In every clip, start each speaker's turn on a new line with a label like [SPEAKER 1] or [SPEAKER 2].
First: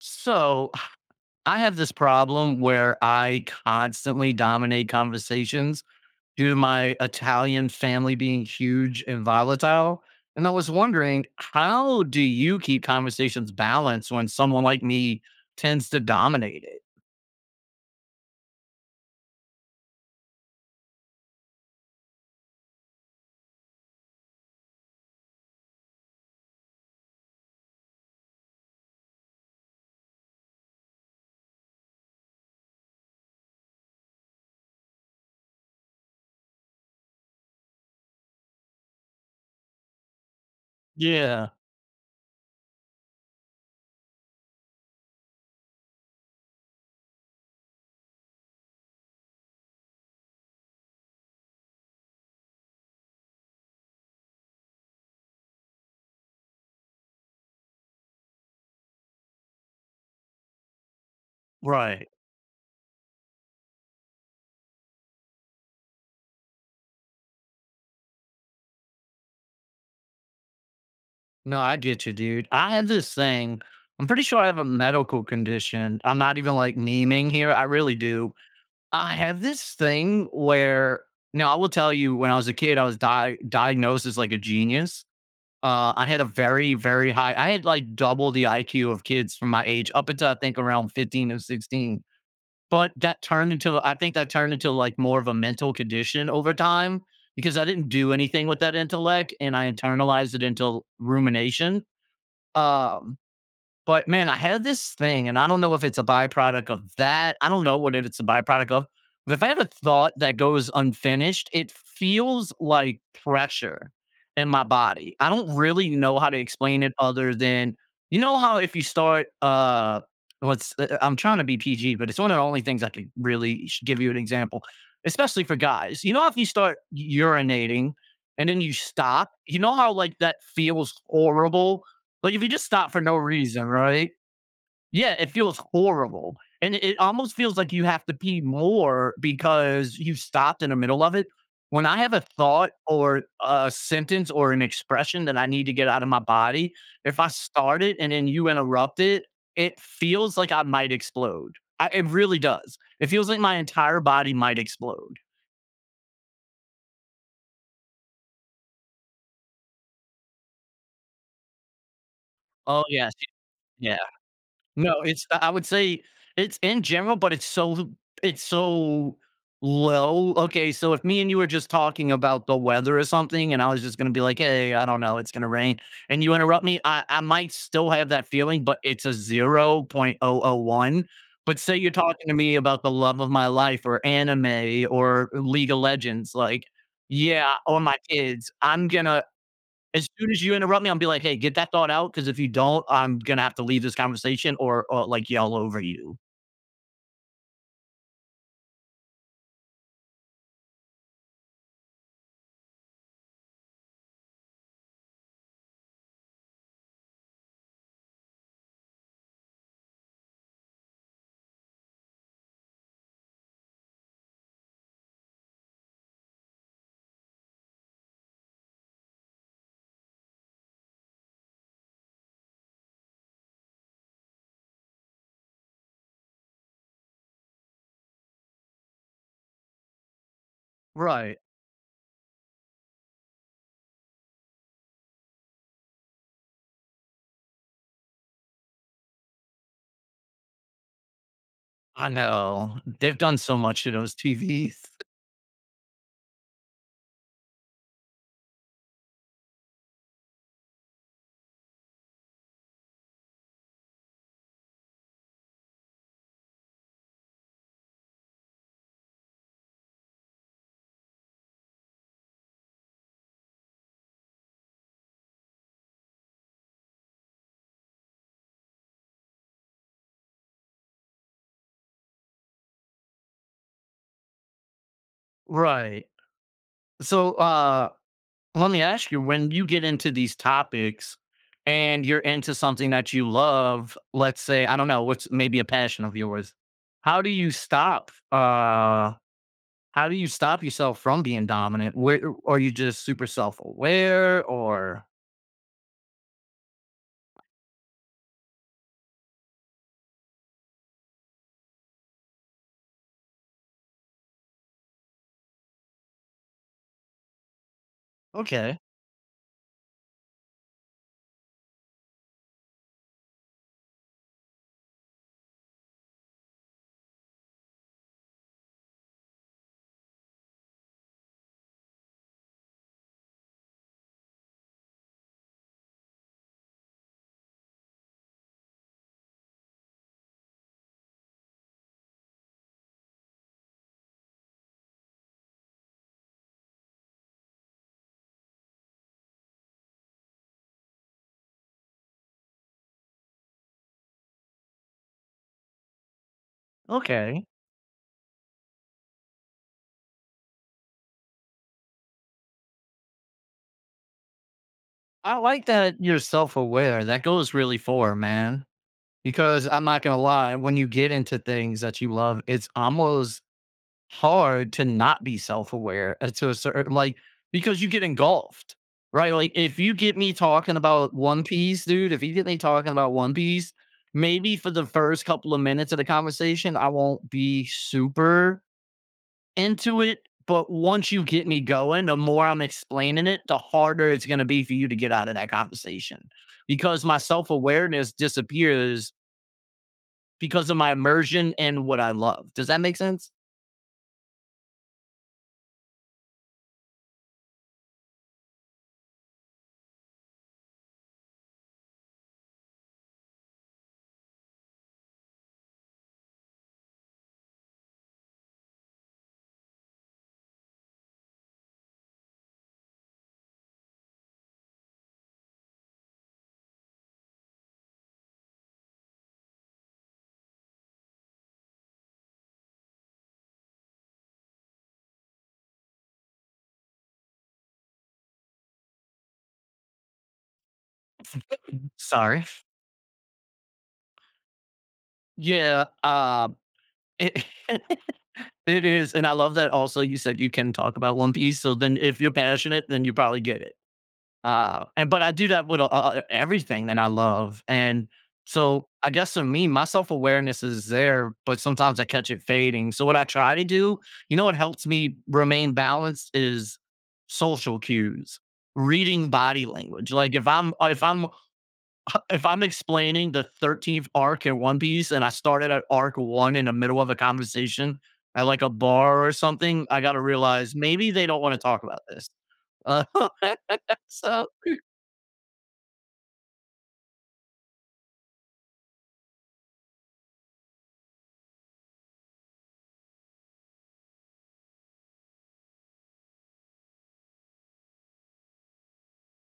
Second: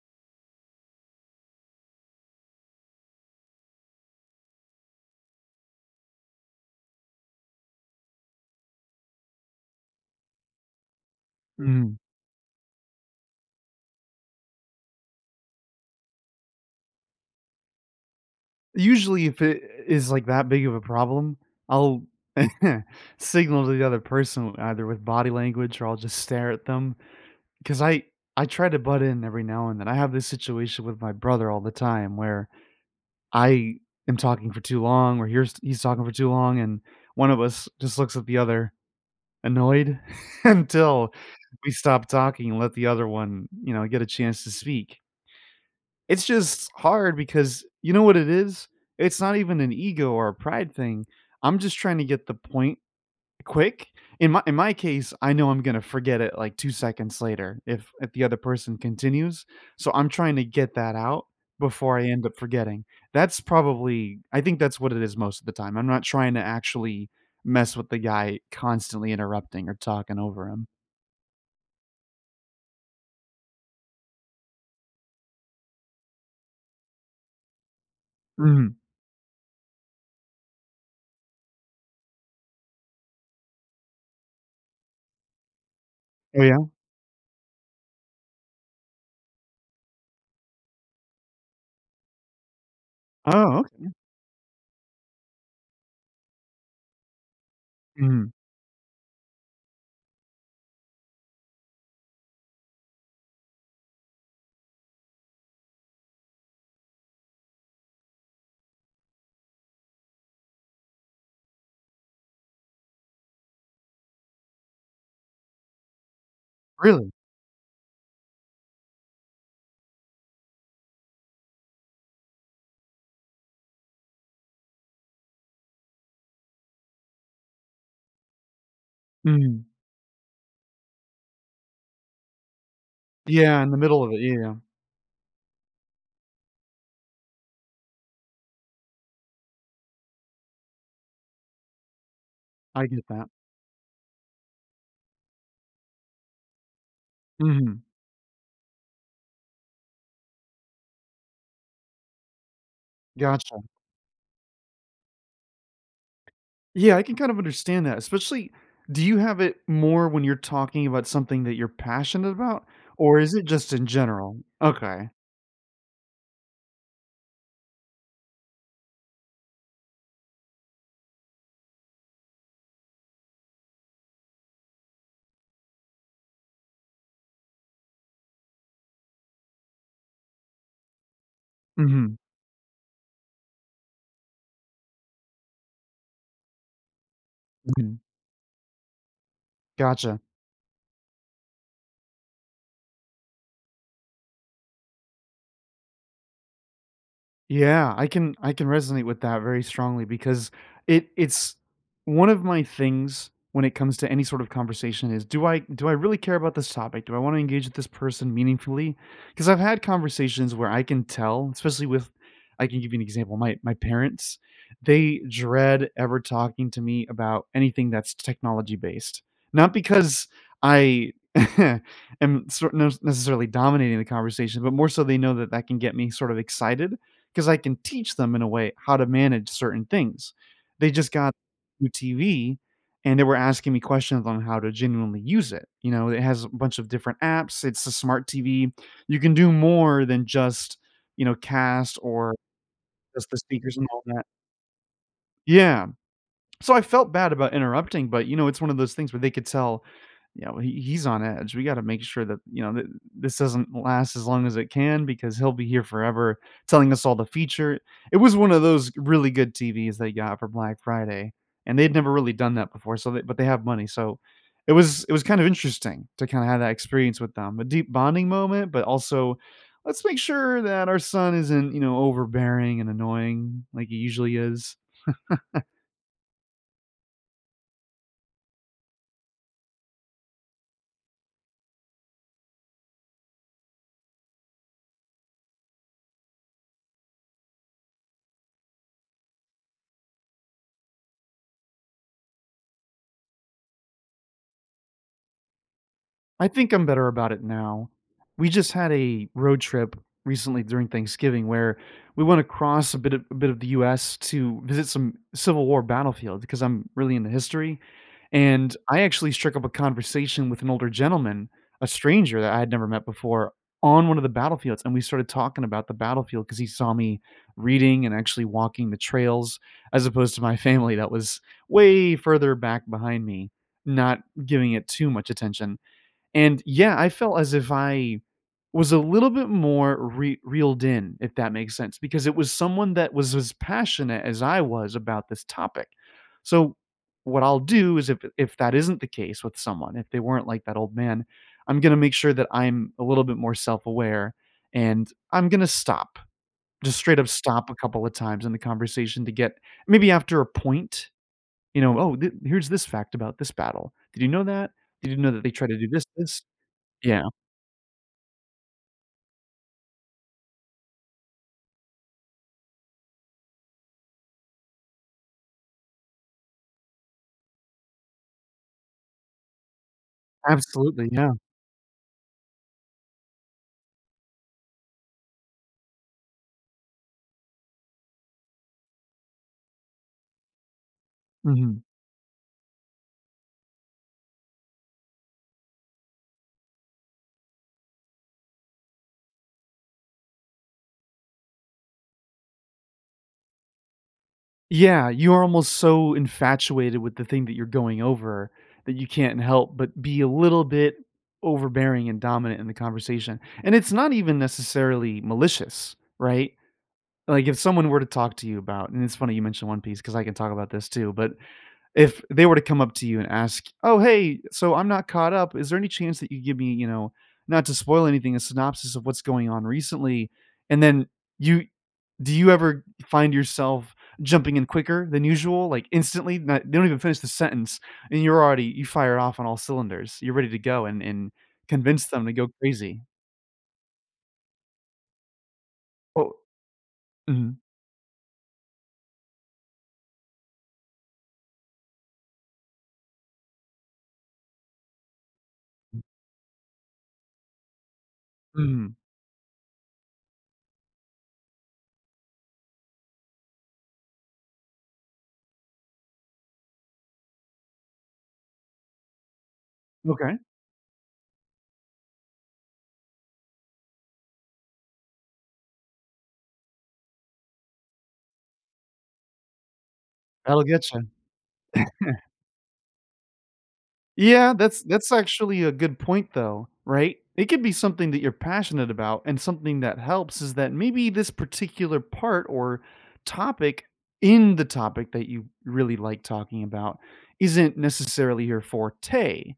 [SPEAKER 1] So, I have this problem where I constantly dominate conversations, due to my Italian family being huge and volatile. And I was wondering,
[SPEAKER 2] Mm.
[SPEAKER 1] how do you keep conversations balanced when someone like me tends to dominate it?
[SPEAKER 2] Usually, if it, eh, is, like, that big of a problem, I'll signal to the other person, with either with body language or I'll just stare at them, 'cause I I try to butt in every now and then. I have this situation with my brother all the time where I am talking for too long or here's he's talking for too long, and one of us just looks at the other, annoyed until
[SPEAKER 1] Yeah.
[SPEAKER 2] we stop talking and let the other one, you know, get a chance to speak. It's just hard because, you know what it is? It's not even an ego or a pride thing, I'm just trying to get the point quick. In my in my case, I know I'm gonna forget it, like, 2 seconds later if if the other person continues. So I'm trying to get that out, before I
[SPEAKER 1] Right.
[SPEAKER 2] end up forgetting. That's probably I think that's what it is most of the time. I'm not trying to actually mess with the guy constantly interrupting or talking over him.
[SPEAKER 1] No, I get you, dude. I have this thing I'm pretty sure I have a medical condition. I'm not even, like, naming here, I really do.
[SPEAKER 2] Mhm.
[SPEAKER 1] I have this thing where now I will tell you when I was a kid, I was di diagnosed as like a genius. Uh, I had a
[SPEAKER 2] Oh, yeah?
[SPEAKER 1] very very high I had, like, double the IQ of kids from my age up until I think around 15 or 16. But that turned
[SPEAKER 2] Oh,
[SPEAKER 1] into
[SPEAKER 2] okay.
[SPEAKER 1] I think that turned into like more of a mental condition over time, because I didn't do
[SPEAKER 2] Mhm.
[SPEAKER 1] anything with that intellect and I internalized it until rumination. Um, but man, I had this thing and I don't know if it's a byproduct of that. I don't know what it's a byproduct of, but if I had a thought that goes unfinished, it feels like pressure in my body. I don't really know how to explain it
[SPEAKER 2] Really?
[SPEAKER 1] other than you know, how if you start, uh, what's eh eh I'm tryna be PG, but it's one of the only things I could really should give you an example, especially for guys. You know, if you start u urinating and then you stop, you
[SPEAKER 2] Mhm.
[SPEAKER 1] know how, like, that feels horrible? Like, if you just stop for no
[SPEAKER 2] Yeah,
[SPEAKER 1] reason,
[SPEAKER 2] in the middle
[SPEAKER 1] right?
[SPEAKER 2] of it. Yeah.
[SPEAKER 1] Yeah, it feels horrible. And it it almost feels like you have to pee more because you stopped in the middle of it. When I have a thought
[SPEAKER 2] I get
[SPEAKER 1] or
[SPEAKER 2] that.
[SPEAKER 1] a sentence or an expression that I need to get out of my body, if I start
[SPEAKER 2] Mhm.
[SPEAKER 1] it and then you interrupt it, it feels like I might explode. Uh, it really does. It feels like my
[SPEAKER 2] Gotcha.
[SPEAKER 1] entire body might explode.
[SPEAKER 2] Yeah, i I can kind of understand that, especially Do you have it more when you're talking about something that you're passionate about,
[SPEAKER 1] Oh, yes,
[SPEAKER 2] or
[SPEAKER 1] ye
[SPEAKER 2] is it just in
[SPEAKER 1] Yeah.
[SPEAKER 2] general?
[SPEAKER 1] No,
[SPEAKER 2] Okay.
[SPEAKER 1] it's I I would say it's in general but it's so l it's so low. Okay, so if me and you were just talking about the weather or something, and I was just gonna be like, "Hey, I don't know. It's gonna rain," and you interrupt me, I I might still have that feeling, but it's a 0.001, but say you're
[SPEAKER 2] Mhm.
[SPEAKER 1] talking to me about the love of my life, or anime, or League of Legends, like Yeah, or my
[SPEAKER 2] Mhm.
[SPEAKER 1] kids, I'm gonna As
[SPEAKER 2] Gotcha.
[SPEAKER 1] soon as you interrupt me, imma be like, "Hey, get that thought out, 'cause if you don't, I'm gonna have to leave this conversation or or, like, yell over you."
[SPEAKER 2] Yeah, I can I can resonate with that very strongly because it it's One of my things when it comes to any sort of conversation is, do I do I really care about this topic? Do I wanna engage with this person meaningfully? 'Cause I've had conversations where I can tell, especially with I can give you an example, my my parents, they dread ever talking to me about anything that's technology-based, not because I am sort nos necessarily dominating the conversation, but more so they know that that can get me sort of excited, 'cause I can teach them in a way how to manage certain things. They just got
[SPEAKER 1] Right.
[SPEAKER 2] new TV, and they were asking me questions of 'em how to genuinely use it, you know, it has a bunch of different apps- it's a smart TV- you can do more than just, you know, cast
[SPEAKER 1] I
[SPEAKER 2] or
[SPEAKER 1] know, they've
[SPEAKER 2] just
[SPEAKER 1] done
[SPEAKER 2] the
[SPEAKER 1] so
[SPEAKER 2] speakers
[SPEAKER 1] much
[SPEAKER 2] and
[SPEAKER 1] to
[SPEAKER 2] all
[SPEAKER 1] those
[SPEAKER 2] that.
[SPEAKER 1] TVs.
[SPEAKER 2] Yeah, so, I felt bad about interrupting, but, you know, it's one of those things where they could tell, you know, "He he's on edge. We gotta make sure that, you know, thi this doesn't last as long as it can because he'll be here forever telling us all the feature." It was one of those really good TVs they got for Black Friday, and they'd never really done that before. So, they but they have money, so it was it was kind of interesting to kinda have that experience with them, a deep bonding moment, but also, "Let's make sure that our son isn't, you know, overbearing and annoying like he usually is."
[SPEAKER 1] Right. So, uh, lemme ask you, when you get into these topics, and you're into something that you love, let's say, I don't know, what's maybe a passion of yours? How do you stop, uh, how do you stop yourself from being dominant? Whe o are you just super self-aware, or
[SPEAKER 2] I think I'm better about it now. We just had a road trip recently during Thanksgiving where we went across a bit of a bit of the US to visit some Civil War battlefield 'cause I'm really into history, and
[SPEAKER 1] Okay.
[SPEAKER 2] I actually strick up a conversation with an older gentleman, a stranger that I had never met before, on one of the battlefields, and we started talking about the battlefield 'cause he saw me reading and actually walking the trails, as opposed to my family that was way further back behind me, not giving it too much attention. And, yeah, I felt as if I was a little bit more re reeled in, if that makes sense, because it was someone that was as passionate as I was about this topic. So, what I'll do is if if that isn't the case with someone, if they weren't like that old man, I'm gonna make sure that I'm a little bit more self-aware, and I'm gonna stop. Just straight up
[SPEAKER 1] Okay.
[SPEAKER 2] stop a couple of times in the conversation to get maybe after a point, you know, "Oh, th here's this fact about this battle. Did you know that? Did you know
[SPEAKER 1] I
[SPEAKER 2] that they
[SPEAKER 1] like
[SPEAKER 2] tried to do
[SPEAKER 1] that
[SPEAKER 2] this,
[SPEAKER 1] you're
[SPEAKER 2] this?"
[SPEAKER 1] self-aware. That
[SPEAKER 2] Yeah.
[SPEAKER 1] goes really far, man. Because I'm not gonna lie, when you get into things that you love, it's almost hard to not be self-aware, uh, to a certai like, because you get engulfed. Right? Like, if you get me talking
[SPEAKER 2] Absolutely,
[SPEAKER 1] about
[SPEAKER 2] yeah.
[SPEAKER 1] One Piece, dude, if you get me talking about One Piece, maybe for the first couple of minutes of the conversation, I won't be super into it, but once you get me
[SPEAKER 2] Mhm.
[SPEAKER 1] going, the more I'm explaining it, the harder it's gonna be for you to get out of that conversation, because my self-awareness disappears because of my immersion in what I love. Does that make sense?
[SPEAKER 2] Yeah, you're almost so infatuated with the thing that you're going over that you can't help but be a little bit overbearing and dominant in the conversation, and it's not even, necessarily, malicious, right? Like, if someone were to talk to you about and it's funny you mentioned One Piece 'cause I can talk about this, too, but if they were to come up to you and ask, "Oh, hey, so I'm not caught up, is there any chance that you give me, you know- not to spoil anything- a synopsis of what's going on recently?" And then you do you ever find yourself jumping in quicker than usual, like, instantly? Not they don't even finish the sentence, and you're already you fire off on all cylinders, you're ready to go and and convince them they
[SPEAKER 1] Sorry.
[SPEAKER 2] go crazy.
[SPEAKER 1] Yeah,
[SPEAKER 2] Oh
[SPEAKER 1] uh, it
[SPEAKER 2] mhm.
[SPEAKER 1] it is and I love that also you said you can talk about One Piece, so then, if you're passionate, then you probably get it. Uh, and but I do that wit a a all e everything that I love, and so,
[SPEAKER 2] Mhm.
[SPEAKER 1] I guess so me, my self-awareness is there, but sometimes I catch it fading, so what I try to do you know what helps me remain balanced is social cues, reading body language, like,
[SPEAKER 2] Okay.
[SPEAKER 1] if I'm w if I'm if I'm explaining the 13th arc in One Piece, and I started at arc 1 in a middle of the conversation, at, like, a bar or something, I gotta
[SPEAKER 2] That'll
[SPEAKER 1] realize,
[SPEAKER 2] get you.
[SPEAKER 1] maybe they don't wanna talk about this, uh, so
[SPEAKER 2] Yeah, that's that's actually a good point, though, right? It could be something that you're passionate about, and something that helps is that maybe this particular part or topic in the topic that you r really like talking about isn't, necessarily, your forte.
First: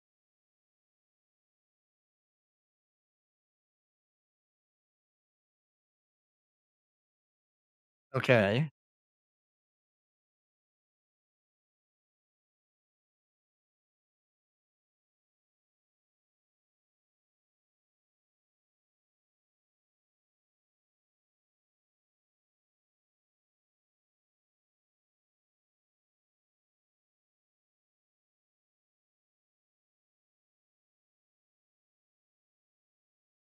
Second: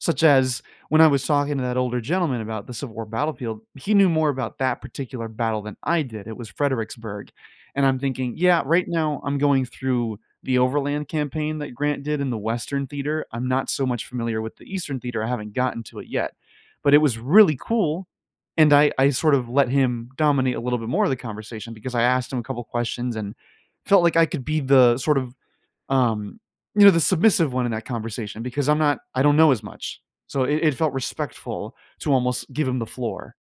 [SPEAKER 2] Such as, when I was talking to that older gentleman about the Civil War battlefield, he knew more about that particular battle than I did, it was Fredericksburg, and I'm thinking, "Yeah,
[SPEAKER 1] Okay.
[SPEAKER 2] right now I'm going through the Overland Campaign that Grant did in the Western Theater, I'm not so much familiar with the Eastern Theater, I haven't gotten to it yet." But it was really cool, and I I sort of let him dominate a little bit more of the conversation, because I asked him a couple questions and felt like I could be the, sort of, um, you know, the submissive one in that conversation, because I'm not I don't know as much, so it it felt respectful to, almost, give him the floor.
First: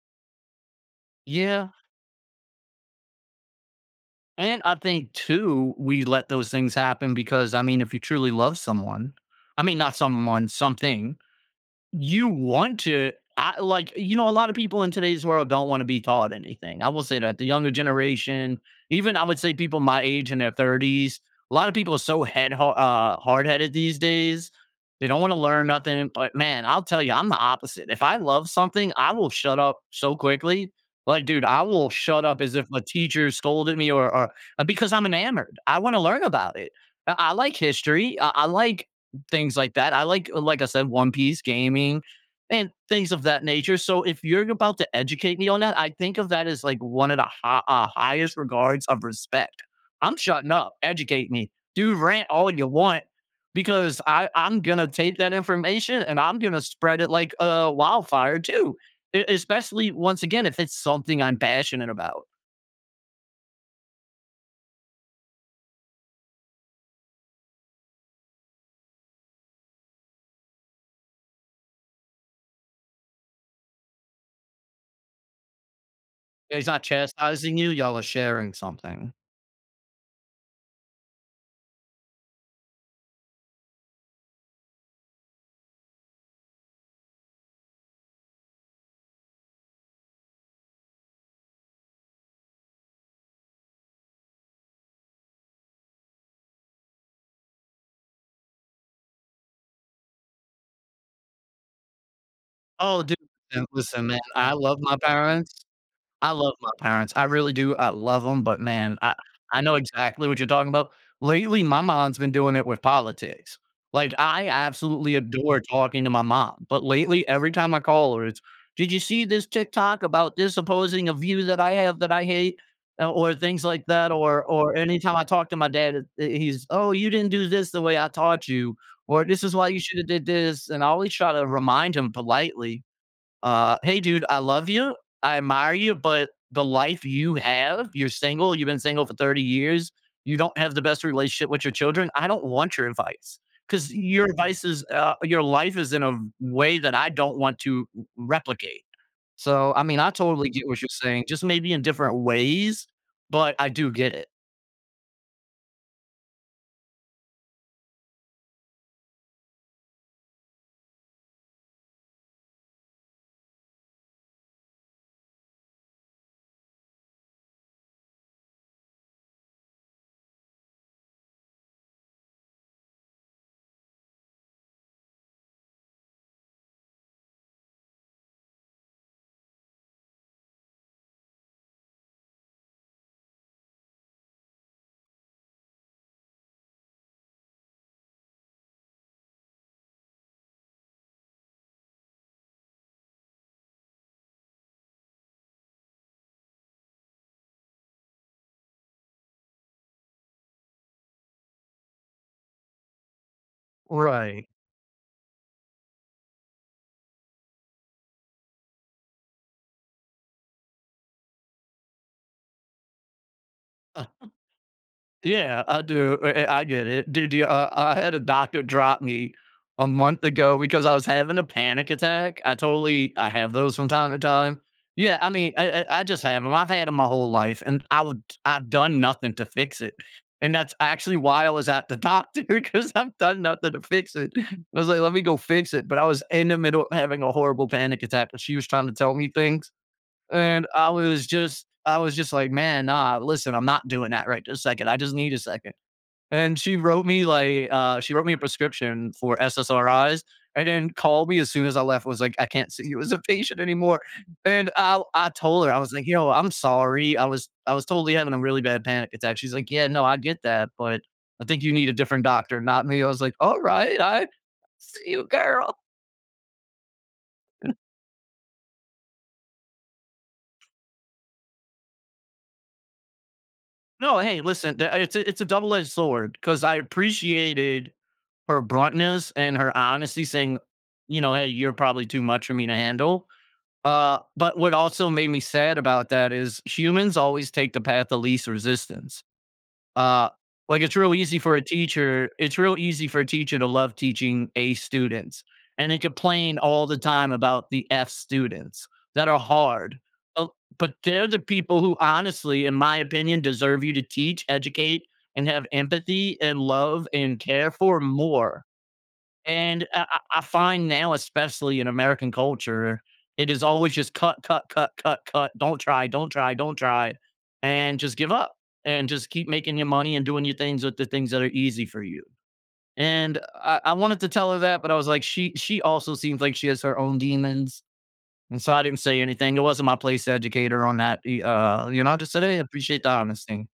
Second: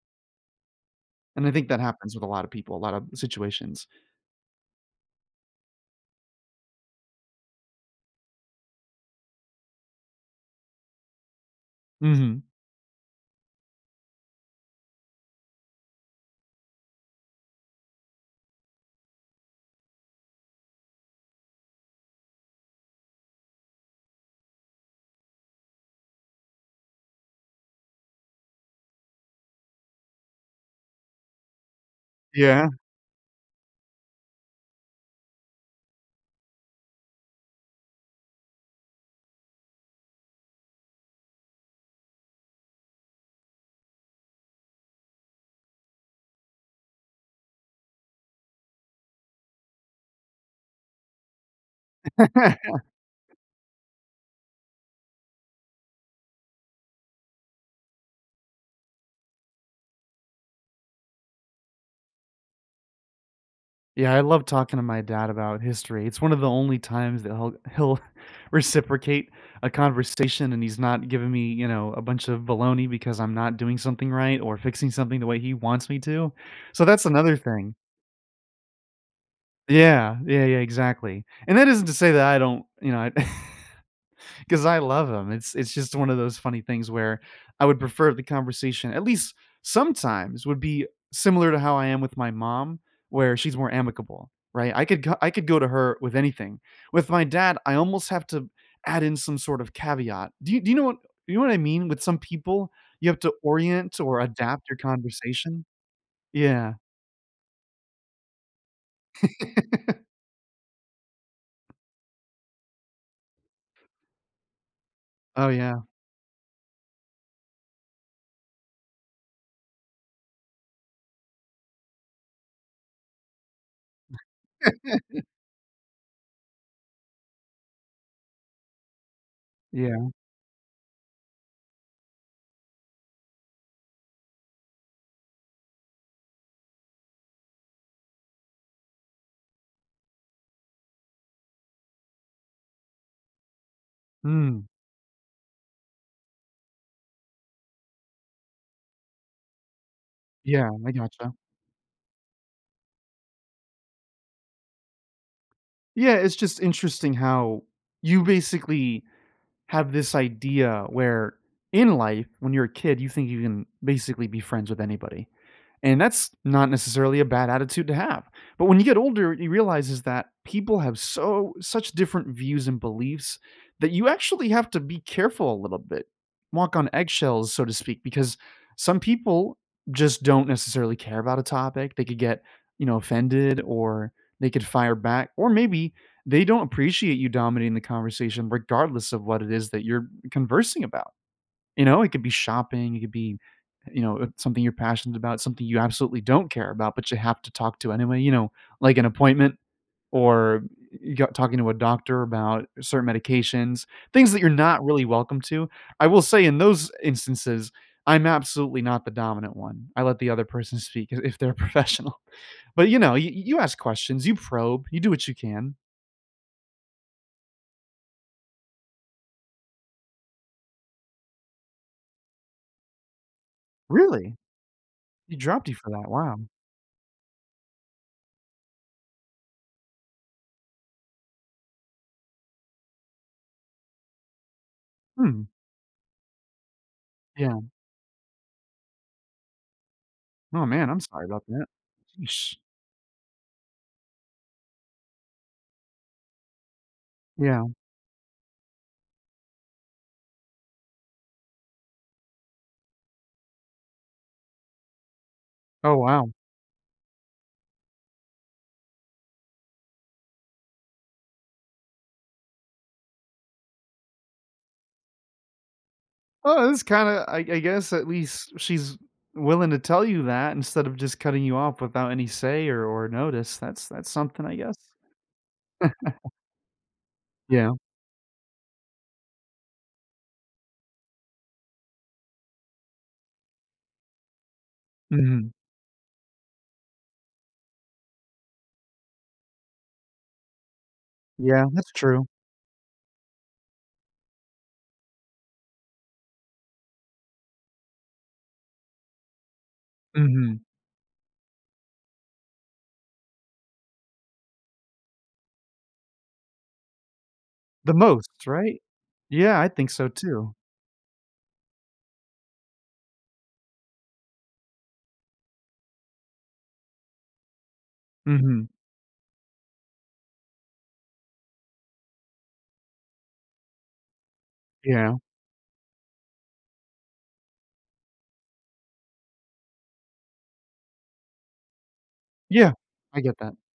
[SPEAKER 2] And I
[SPEAKER 1] Yeah.
[SPEAKER 2] think that happens with a lot of people, a lot of situations.
[SPEAKER 1] And I think too, we let those things happen because, I mean, if you truly love someone I mean not someone, something, you
[SPEAKER 2] Mhm.
[SPEAKER 1] want to, ah like, you know, a lotta people in today's world don't wanna be taught anything, I will say that. The younger generation, even I would say people my age in their 30s, a lotta people are so head ha uh, hardheaded these days. They don't want to learn nothing. But man, I'll tell ya, I'm the opposite. If I love something, I will shut up so quickly. Like, dude, I will shut up as if
[SPEAKER 2] Yeah.
[SPEAKER 1] a teacher scolded me or or because I'm enamored. I want to learn about it. I I like history, I I like things like that. I like like I said, One Piece, gaming, and things of that nature, so, if you're about to educate me on that, I think of that as, like, one of the ha ah, highest regards of respect. I'm shutting up. Educate me. Dude, rant all ya want because I I'm gonna take that information, and I'm gonna spread it, uh, like a wildfire too, e especially, once again, if it's something I'm passionate about.
[SPEAKER 2] Yeah, I love talking to my dad about history, it's one of the only times that he'll he'll reciprocate a conversation, and he's not giving me, you know, a bunch of baloney because I'm not doing something right or fixing something the way he wants me to,
[SPEAKER 1] Yeah, he's not
[SPEAKER 2] so that's another
[SPEAKER 1] chastising you,
[SPEAKER 2] thing.
[SPEAKER 1] y'all are sharing something.
[SPEAKER 2] Yeah, yeah, yeah, exactly, and that isn't to say that I don't, you know, I 'cause I love him, it's it's just one of those funny things where, I would prefer the conversation- at least sometimes- would be similar to how I am with my mom where she's more amicable, right? I could ca I could go to her with anything, with my dad, I almost have to add in some sort of caveat, do you do you know what you know what I mean? With some people
[SPEAKER 1] Oh,
[SPEAKER 2] you
[SPEAKER 1] dude,
[SPEAKER 2] have to
[SPEAKER 1] listen
[SPEAKER 2] orient
[SPEAKER 1] listen man,
[SPEAKER 2] or
[SPEAKER 1] I
[SPEAKER 2] adapt your
[SPEAKER 1] love my parents
[SPEAKER 2] conversation?
[SPEAKER 1] I love my
[SPEAKER 2] Yeah.
[SPEAKER 1] parents, I really do, I love 'em, but man, I I know exactly what you're talking about. Lately, my mom's been doing it with politics, like, I absolutely
[SPEAKER 2] Oh,
[SPEAKER 1] adore
[SPEAKER 2] yeah.
[SPEAKER 1] talking to my mom, but lately, every time I call her it's, "Did you see 'this' TikTok about 'this' opposing, uh, view that I have that I hate?" Uh, or things like that, or or anytime I talk to my dad it it he's, "Oh, you didn't do 'this' the way I taught you," or "This is why you shoulda
[SPEAKER 2] Yeah.
[SPEAKER 1] did 'this'." And I always try to remind him politely, uh, "Hey, dude, I love you, I admire you, but the life you have you're single, you've been single for 30 years, you don't have the best relationship with your children, I don't want your advice, 'cause your advice
[SPEAKER 2] Mm.
[SPEAKER 1] is" uh, "your life is in a v way that I don't want to r replicate." So, I mean, I totally get
[SPEAKER 2] Yeah,
[SPEAKER 1] what you're
[SPEAKER 2] I
[SPEAKER 1] saying,
[SPEAKER 2] gotcha.
[SPEAKER 1] just maybe in different ways? But I do get it.
[SPEAKER 2] Yeah, it's just interesting how you basically have this idea where in life, when you're a kid, you think you can basically be friends with anybody. And that's not necessarily a bad attitude to have. But when you get older, you realize is that people have so such different views and beliefs, that you actually have to be careful a little bit, walk on eggshells, so to speak, because some people just don't necessarily care about a topic, they could get, you know, offended or they could fire back, or maybe, they don't appreciate you dominating the conversation regardless of what it is that you're conversing about, you know? It could be shopping, it could be, uh, you know, something you're passionate about, something you absolutely don't care about, but you have to talk to anyway, you know? Like an appointment or y y you got talking to a doctor about a certain medications, things that
[SPEAKER 1] Right.
[SPEAKER 2] you're not really welcome to. I will say in those instances, I'm absolutely not the dominant one, I let the other person speak i if they're a professional. But, you know, you you you you ask questions, you probe, you do what you
[SPEAKER 1] Yeah,
[SPEAKER 2] can.
[SPEAKER 1] I do, eh eh I get it. Do do uh, I had a doctor drop me a month ago because I was having a panic attack, I totally I have those from time to
[SPEAKER 2] Really?
[SPEAKER 1] time. Yeah, I
[SPEAKER 2] He
[SPEAKER 1] mean,
[SPEAKER 2] dropped you
[SPEAKER 1] I
[SPEAKER 2] for
[SPEAKER 1] I I
[SPEAKER 2] that,
[SPEAKER 1] just
[SPEAKER 2] wow.
[SPEAKER 1] have 'em, I've had 'em my whole life, and I would I've done nothing to fix it, and that's actually why I was at the doctor 'cause I've done nothing to fix it. I was like, "Let me go
[SPEAKER 2] Hmm.
[SPEAKER 1] fix it," but I was in the middle of having a
[SPEAKER 2] Yeah.
[SPEAKER 1] horrible panic attack, but she was trying to tell me things,
[SPEAKER 2] Aw,
[SPEAKER 1] and
[SPEAKER 2] man,
[SPEAKER 1] I
[SPEAKER 2] I'm sorry
[SPEAKER 1] was
[SPEAKER 2] 'bout that.
[SPEAKER 1] just I was just like,
[SPEAKER 2] Sheesh.
[SPEAKER 1] "Man, nah, listen, I'm not doing that right this second, I just need a second." And she wrote me
[SPEAKER 2] Yeah.
[SPEAKER 1] like, uh, she wrote me a prescription for SSRIs, and then called me as soon as I left, was like, "I can't see you as a patient anymore." And I'll I told her, I was
[SPEAKER 2] Oh,
[SPEAKER 1] like, "Yo,
[SPEAKER 2] wow.
[SPEAKER 1] I'm sorry, I was I was totally having a really bad panic attack," she's like, "Yeah, no, I get that, but I think you need a different doctor, not me." I was like, "Alright, I see you, girl!"
[SPEAKER 2] Well, it is kinda I I guess, at least, she's willing to tell you that, instead of just cutting you off without any say or or notice. That's that's
[SPEAKER 1] No, hey,
[SPEAKER 2] something, I guess?
[SPEAKER 1] listen, tha it's a it's a double edged sword, 'cause I
[SPEAKER 2] Yeah.
[SPEAKER 1] appreciated her bluntness and her honesty saying, you know, "Hey, you're probably too much for me to handle," uh, but what also made me
[SPEAKER 2] Mhm.
[SPEAKER 1] sad about that is humans always take the path of least resistance. Uh, like, it's real easy for a
[SPEAKER 2] Yeah, that's true.
[SPEAKER 1] teacher it's real easy for a teacher to love teaching A students, and they complain all the time about the F students, that are hard, o
[SPEAKER 2] Mhm.
[SPEAKER 1] but they're the people who honestly, in my opinion, deserve you to teach, educate, and have empathy, and love, and care
[SPEAKER 2] The
[SPEAKER 1] for
[SPEAKER 2] most,
[SPEAKER 1] more.
[SPEAKER 2] right? Yeah, I
[SPEAKER 1] And
[SPEAKER 2] think
[SPEAKER 1] I
[SPEAKER 2] so
[SPEAKER 1] I I
[SPEAKER 2] too.
[SPEAKER 1] find now, especially in American culture, it is always just, cut, cut, cut, cut, cut, don't try, don't try, don't try, and just give up,
[SPEAKER 2] Mhm.
[SPEAKER 1] and just keep making ya money and doing ya things with the things that are easy for you. And I I wanted to tell her that but I was
[SPEAKER 2] Yeah.
[SPEAKER 1] like, she she also seems like she has her own demons, and so I didn't say anything, it wasn't my place to educate her on that, e uh uh, you know, just today, I
[SPEAKER 2] Yeah.
[SPEAKER 1] appreciate the
[SPEAKER 2] I get
[SPEAKER 1] honest
[SPEAKER 2] that.
[SPEAKER 1] thing.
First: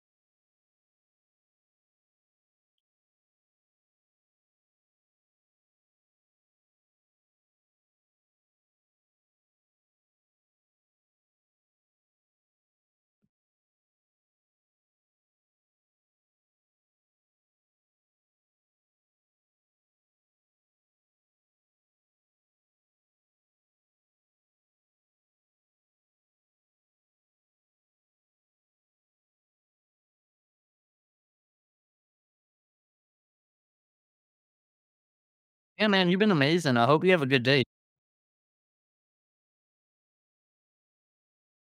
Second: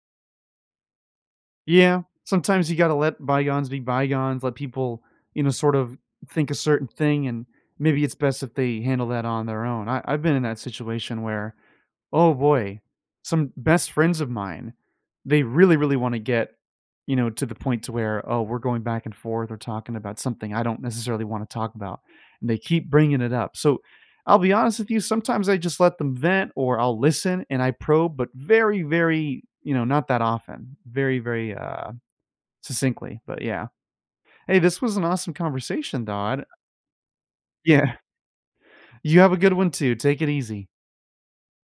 [SPEAKER 2] Yeah. Sometimes you gotta let bygones be bygones, let people, you know, sort of think a certain thing, and maybe it's best if they handle that on their own. I I've been in that situation where, oh, boy, some best friends of mine, they really, really wanna get, you know, to the point to where, oh, we're going back and forth or talking about something I don't necessarily wanna talk about, and they keep bringing it up. So, I'll be honest with you, sometimes I just let them vent or I'll listen and I probe, but very, very, you know, not that often. Very, very, uh, succinctly, but yeah. Hey, this was an awesome
[SPEAKER 1] Yeah,
[SPEAKER 2] conversation,
[SPEAKER 1] man, you've been
[SPEAKER 2] Dodd.
[SPEAKER 1] amazing, I hope you have a good day.
[SPEAKER 2] Yeah. You have a good one too, take it easy.